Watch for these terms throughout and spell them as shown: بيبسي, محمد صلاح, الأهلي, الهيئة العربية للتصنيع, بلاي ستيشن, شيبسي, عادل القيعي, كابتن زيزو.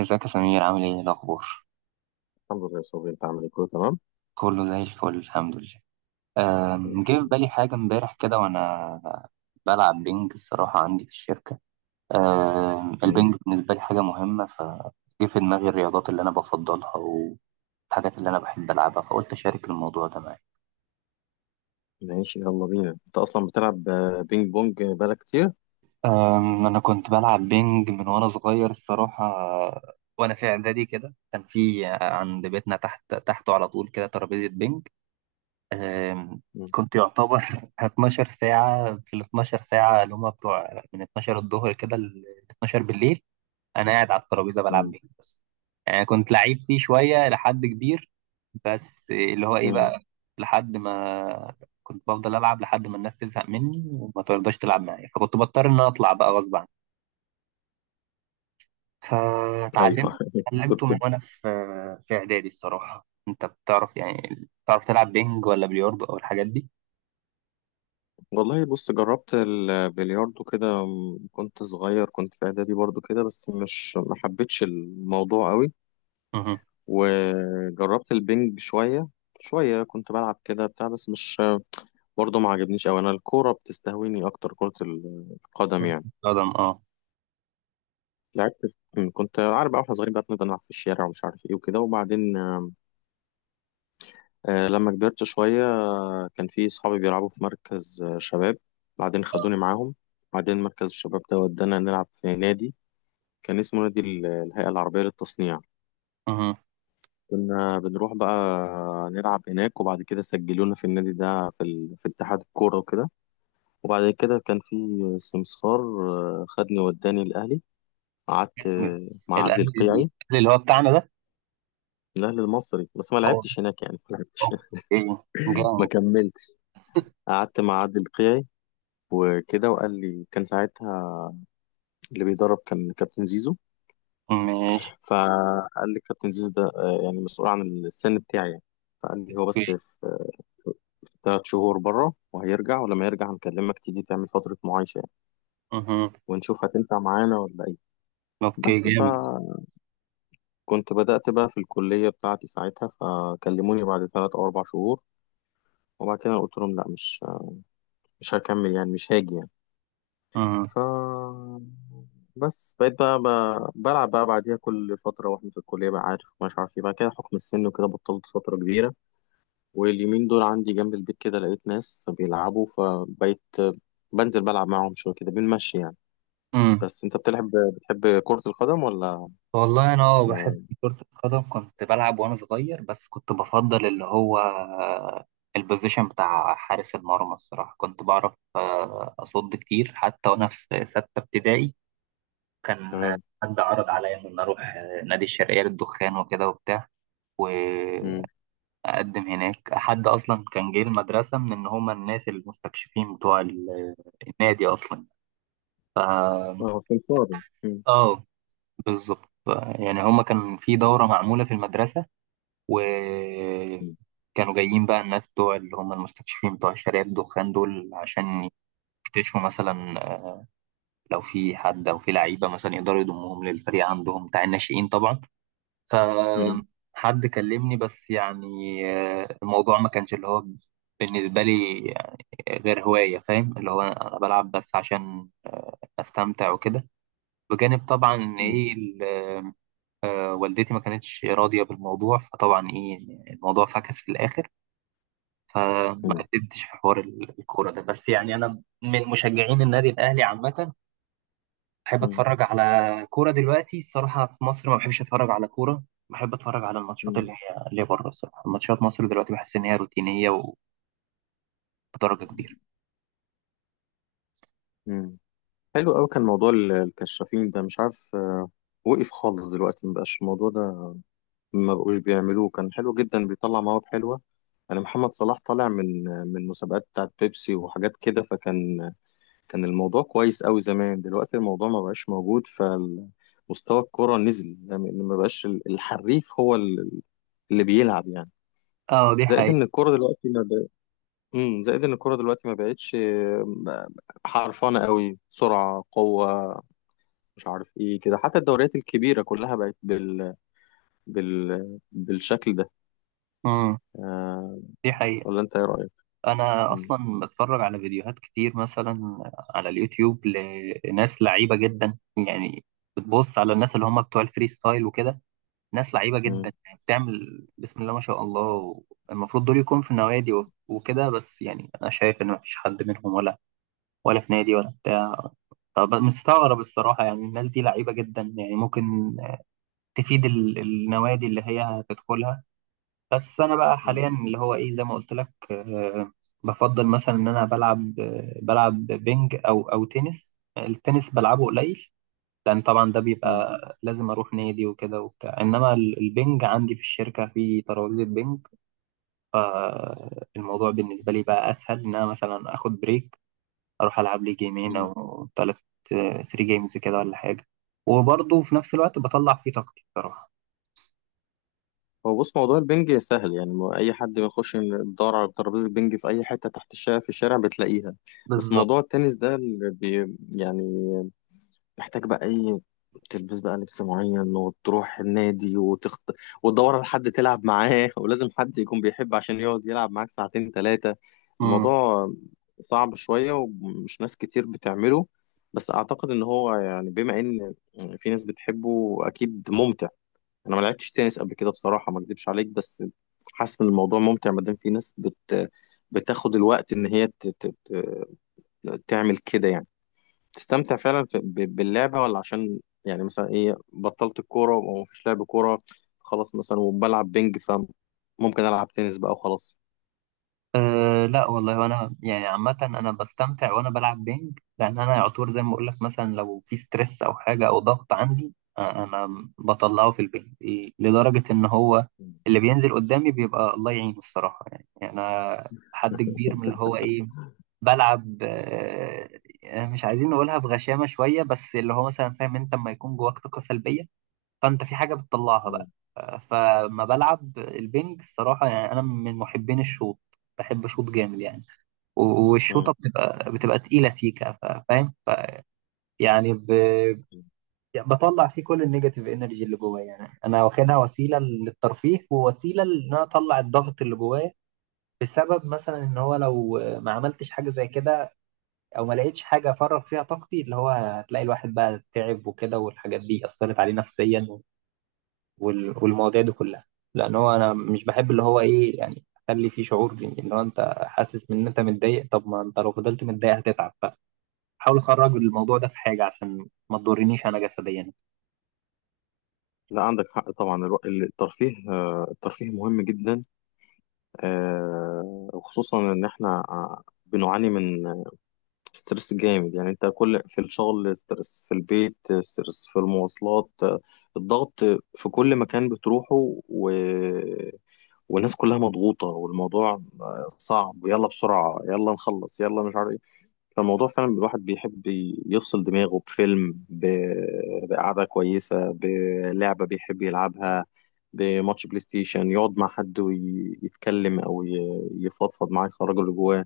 ازيك يا سمير؟ عامل ايه؟ إيه الاخبار؟ الحمد لله يا صبري، انت عامل ايه؟ كله تمام، كله زي الفل، الحمد لله. جه في الحمد بالي حاجه امبارح كده وانا بلعب بينج الصراحه عندي في الشركه. لله. البينج بالنسبه لي حاجه مهمه، فجه في دماغي الرياضات اللي انا بفضلها والحاجات اللي انا بحب العبها، فقلت اشارك الموضوع ده معاك. ماشي، يلا بينا. انت اصلا بتلعب بينج بونج بقالك كتير؟ انا كنت بلعب بينج من وانا صغير الصراحه. وانا في اعدادي كده، كان في عند بيتنا تحت تحته على طول كده ترابيزه بينج. آم، مم. كنت يعتبر 12 ساعة، في ال 12 ساعة اللي هما بتوع من 12 الظهر كده ل 12 بالليل أنا قاعد على الترابيزة بلعب مم. بيه. بس يعني كنت لعيب فيه شوية لحد كبير. بس اللي هو إيه مم. بقى، لحد ما كنت بفضل ألعب لحد ما الناس تزهق مني وما ترضاش تلعب معايا، فكنت بضطر إن أنا أطلع بقى غصب عني. ايوه. فتعلمت، اتعلمته من كنت وأنا في في إعدادي الصراحة. أنت بتعرف يعني بتعرف تلعب بينج ولا بلياردو أو الحاجات دي؟ والله، بص، جربت البلياردو كده، كنت صغير، كنت في اعدادي برضو كده، بس مش ما حبيتش الموضوع قوي. وجربت البينج شوية، شوية كنت بلعب كده بتاع، بس مش برضو ما عجبنيش قوي. انا الكورة بتستهويني اكتر، كرة القدم كرة يعني. القدم، اه. لعبت كنت عارف بقى، واحنا صغيرين بقى بنفضل نلعب في الشارع، ومش عارف ايه وكده، وبعدين لما كبرت شوية كان في صحابي بيلعبوا في مركز شباب. بعدين خدوني معاهم. بعدين مركز الشباب ده ودانا نلعب في نادي كان اسمه نادي الهيئة العربية للتصنيع. مهم. كنا بنروح بقى نلعب هناك، وبعد كده سجلونا في النادي ده في اتحاد الكورة وكده. وبعد كده كان في سمسار خدني وداني الأهلي. قعدت جامد. مع عدلي الاهلي، الاهلي القيعي، اللي هو بتاعنا ده. الأهلي المصري، بس ما اه، لعبتش هناك يعني، ما لعبتش، اوكي، ما جامد. كملتش. قعدت مع عادل قيعي وكده، وقال لي كان ساعتها اللي بيدرب كان كابتن زيزو. ماشي. فقال لي كابتن زيزو ده يعني مسؤول عن السن بتاعي يعني. فقال لي هو بس اوكي. في 3 شهور بره وهيرجع، ولما يرجع هنكلمك تيجي تعمل فترة معايشة يعني، مهم. ونشوف هتنفع معانا ولا ايه. اوكي، بس جامد. بدأت بقى في الكلية بتاعتي ساعتها، فكلموني بعد 3 أو 4 شهور. وبعد كده قلت لهم لا، مش هكمل يعني، مش هاجي يعني. مهم. ف بس بقيت بقى بلعب بقى بعديها كل فترة، واحنا في الكلية بقى، عارف مش عارف ايه بقى كده، حكم السن وكده، بطلت فترة كبيرة. واليومين دول عندي جنب البيت كده لقيت ناس بيلعبوا، فبقيت بنزل بلعب معاهم شوية كده، بنمشي يعني. مم. بس انت بتحب كرة القدم ولا والله انا ما بحب كرة القدم، كنت بلعب وانا صغير. بس كنت بفضل اللي هو البوزيشن بتاع حارس المرمى الصراحة، كنت بعرف أصد كتير حتى وأنا في ستة ابتدائي. كان تمام. حد عرض عليا إن أنا أروح نادي الشرقية للدخان وكده وبتاع، مم. اقدم هناك. حد اصلا كان جاي المدرسه من ان هما الناس المستكشفين بتوع النادي اصلا. اه، سمسار. مم. اه، بالظبط. يعني هما كان في دورة معمولة في المدرسة، مم. وكانوا جايين بقى الناس بتوع اللي هما المستكشفين بتوع شارع الدخان دول عشان يكتشفوا مثلا لو في حد أو في لعيبة مثلا يقدروا يضموهم للفريق عندهم بتاع الناشئين طبعا. مم. فحد كلمني بس يعني، الموضوع ما كانش اللي هو بالنسبة لي غير هواية. فاهم؟ اللي هو أنا بلعب بس عشان أستمتع وكده، بجانب طبعا إن مم. إيه والدتي ما كانتش راضية بالموضوع. فطبعا إيه، الموضوع فكس في الآخر، فما مم. قدمتش في حوار الكورة ده. بس يعني أنا من مشجعين النادي الأهلي عامة، بحب مم. أتفرج على كورة. دلوقتي الصراحة في مصر ما بحبش أتفرج على كورة، بحب أتفرج على الماتشات مم. اللي هي اللي بره. الصراحة ماتشات مصر دلوقتي بحس إن هي روتينية وبدرجة كبيرة. مم. حلو قوي كان موضوع الكشافين ده. مش عارف، وقف خالص دلوقتي، مبقاش الموضوع ده، ما بقوش بيعملوه. كان حلو جدا، بيطلع مواد حلوه. انا محمد صلاح طالع من مسابقات بتاعت بيبسي وحاجات كده، فكان الموضوع كويس قوي زمان. دلوقتي الموضوع ما بقاش موجود، فمستوى الكرة نزل يعني. ما بقاش الحريف هو اللي بيلعب يعني. اه، دي زائد ان حقيقة. الكرة دلوقتي ما بق... زائد ان الكرة دلوقتي ما بقتش حرفانة قوي، سرعة، قوة، مش عارف ايه كده. حتى الدوريات الكبيرة كلها بقت بالشكل ده. امم، آه، دي حقيقة. ولا انت ايه رأيك؟ انا مم. اصلا بتفرج على فيديوهات كتير مثلا على اليوتيوب لناس لعيبه جدا. يعني بتبص على الناس اللي هم بتوع الفري ستايل وكده، ناس لعيبه جدا مم. يعني، بتعمل بسم الله ما شاء الله. المفروض دول يكون في النوادي وكده. بس يعني انا شايف ان مفيش حد منهم ولا ولا في نادي ولا بتاع. طب مستغرب الصراحه. يعني الناس دي لعيبه جدا، يعني ممكن تفيد النوادي اللي هي هتدخلها. بس انا بقى مم. حاليا اللي هو ايه، زي ما قلت لك، بفضل مثلا ان انا بلعب، بلعب بينج او او تنس. التنس بلعبه قليل لان طبعا ده مم. بيبقى لازم اروح نادي وكده وبتاع. انما البينج عندي في الشركه في ترابيزه بينج، فالموضوع بالنسبه لي بقى اسهل ان انا مثلا اخد بريك، اروح العب لي جيمين مم. او ثلاث، 3 جيمز كده ولا حاجه. وبرضه في نفس الوقت بطلع فيه طاقتي بصراحه. هو بص، موضوع البنج سهل يعني. اي حد بيخش يدور على ترابيزه بنج في اي حته تحت الشارع، في الشارع بتلاقيها. بس بالظبط. موضوع التنس ده اللي يعني محتاج بقى ايه، تلبس بقى لبس معين، وتروح النادي، وتدور على حد تلعب معاه. ولازم حد يكون بيحب عشان يقعد يلعب معاك ساعتين ثلاثه. الموضوع صعب شويه، ومش ناس كتير بتعمله. بس اعتقد ان هو يعني، بما ان في ناس بتحبه، اكيد ممتع. انا ما لعبتش تنس قبل كده بصراحه، ما اكدبش عليك، بس حاسس ان الموضوع ممتع، ما دام في ناس بتاخد الوقت ان هي تعمل كده يعني، تستمتع فعلا باللعبه. ولا عشان يعني، مثلا ايه، بطلت الكوره وما فيش لعب كوره، خلاص مثلا، وبلعب بينج فممكن العب تنس بقى وخلاص. أه لا والله، وانا يعني عامة انا بستمتع وانا بلعب بينج، لان انا يعتبر زي ما اقول لك مثلا لو في ستريس او حاجة او ضغط عندي، انا بطلعه في البينج. لدرجة ان هو مم. اللي بينزل قدامي بيبقى الله يعينه الصراحة. يعني انا حد كبير من اللي هو ايه، بلعب أه، مش عايزين نقولها بغشامة شوية. بس اللي هو مثلا، فاهم؟ انت لما يكون جواك طاقة سلبية، فانت في حاجه بتطلعها بقى. مم. فما بلعب البنج الصراحه، يعني انا من محبين الشوط، بحب شوط جامد يعني. والشوطه مم. بتبقى تقيله سيكه. فاهم؟ ف يعني ب، يعني بطلع فيه كل النيجاتيف انرجي اللي جوايا. يعني انا واخدها وسيله للترفيه، ووسيله ان انا اطلع الضغط اللي جوايا، بسبب مثلا ان هو لو ما عملتش حاجه زي كده او ما لقيتش حاجه افرغ فيها طاقتي، اللي هو هتلاقي الواحد بقى تعب وكده، والحاجات دي اثرت عليه نفسيا، والمواضيع دي كلها. لان هو انا مش بحب اللي هو ايه، يعني اخلي فيه شعور اللي هو انت حاسس ان انت متضايق. طب ما انت لو فضلت متضايق هتتعب، فحاول اخرج الموضوع ده في حاجه عشان ما تضرنيش انا جسديا. لا، عندك حق طبعا. الترفيه مهم جدا، آه، وخصوصا ان احنا بنعاني من ستريس جامد يعني. انت كل في الشغل ستريس، في البيت ستريس، في المواصلات الضغط، في كل مكان بتروحه و... والناس كلها مضغوطة والموضوع صعب. ويلا بسرعة، يلا نخلص، يلا مش عارف. فالموضوع فعلا الواحد بيحب يفصل دماغه بفيلم، بقعدة كويسة، بلعبة بيحب يلعبها، بماتش بلاي ستيشن، يقعد مع حد ويتكلم أو يفضفض معاه، يخرج اللي جواه.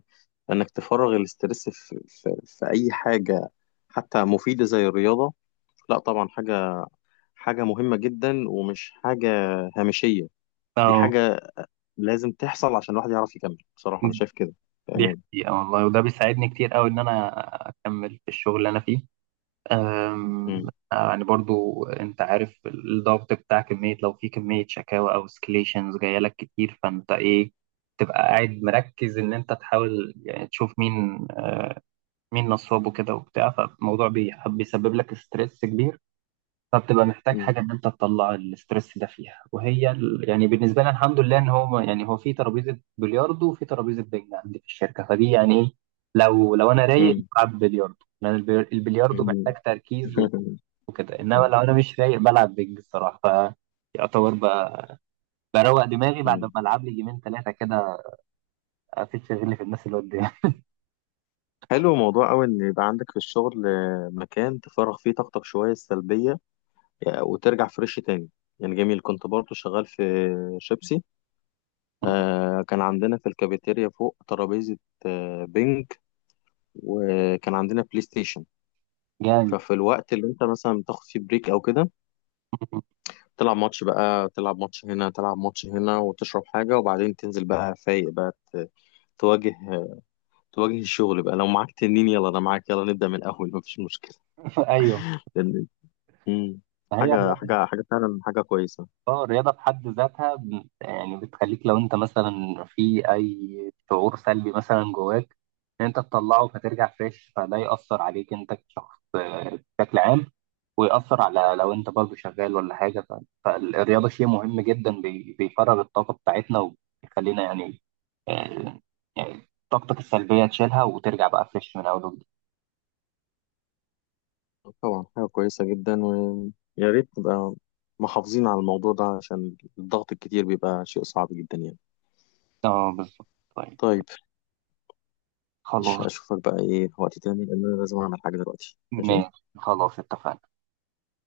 لأنك تفرغ الاسترس في أي حاجة، حتى مفيدة زي الرياضة. لا طبعا، حاجة مهمة جدا، ومش حاجة هامشية. دي اه حاجة لازم تحصل عشان الواحد يعرف يكمل، بصراحة أنا شايف كده. دي تمام. حقيقة والله، وده بيساعدني كتير قوي ان انا اكمل في الشغل اللي انا فيه. أم، م- يعني برضو انت عارف الضغط بتاع كمية، لو في كمية شكاوى او سكليشنز جاية لك كتير فانت ايه، تبقى قاعد مركز ان انت تحاول يعني تشوف مين نصاب وكده وبتاع. فالموضوع بيسبب لك ستريس كبير، فبتبقى محتاج م- حاجه ان انت تطلع الستريس ده فيها. وهي يعني بالنسبه لنا الحمد لله ان هو يعني هو في ترابيزه بلياردو وفي ترابيزه بينج عندي في الشركه، فدي يعني ايه، لو انا رايق بلعب بلياردو لان البلياردو محتاج م- تركيز وكده. انما م- لو انا مش رايق بلعب بينج الصراحه، فيعتبر بروق دماغي بعد ما مم. العب لي جيمين ثلاثه كده، افيد شغلي في الناس اللي قدامي. حلو موضوع أوي إن يبقى عندك في الشغل مكان تفرغ فيه طاقتك شوية السلبية، وترجع فريش تاني، يعني جميل. كنت برضه شغال في شيبسي، كان عندنا في الكافيتيريا فوق ترابيزة بينج، وكان عندنا بلاي ستيشن. جامد. ففي الوقت اللي انت مثلا بتاخد فيه بريك او كده، تلعب ماتش بقى، تلعب ماتش هنا، تلعب ماتش هنا، وتشرب حاجة، وبعدين تنزل بقى فايق بقى، تواجه تواجه الشغل بقى. لو معاك تنين، يلا انا معاك، يلا نبدأ من الاول، مفيش مشكلة. ايوه. مم. فهي حاجة فعلا، حاجة كويسة. اه، الرياضة في حد ذاتها يعني بتخليك لو انت مثلا في اي شعور سلبي مثلا جواك ان انت تطلعه، فترجع فريش. فده يأثر عليك انت كشخص بشكل عام، ويأثر على لو انت برضه شغال ولا حاجة. فالرياضة شيء مهم جدا، بيفرغ الطاقة بتاعتنا وبيخلينا يعني، آه، يعني طاقتك السلبية تشيلها وترجع بقى فريش من اول وجديد. طبعا، حاجة كويسة جدا، ويا ريت نبقى محافظين على الموضوع ده، عشان الضغط الكتير بيبقى شيء صعب جدا يعني. اه بالظبط. طيب. طيب. مش خلاص. أشوفك بقى إيه وقت تاني، لأن أنا لازم أعمل حاجة دلوقتي. ماشي. ماشي. خلاص اتفقنا.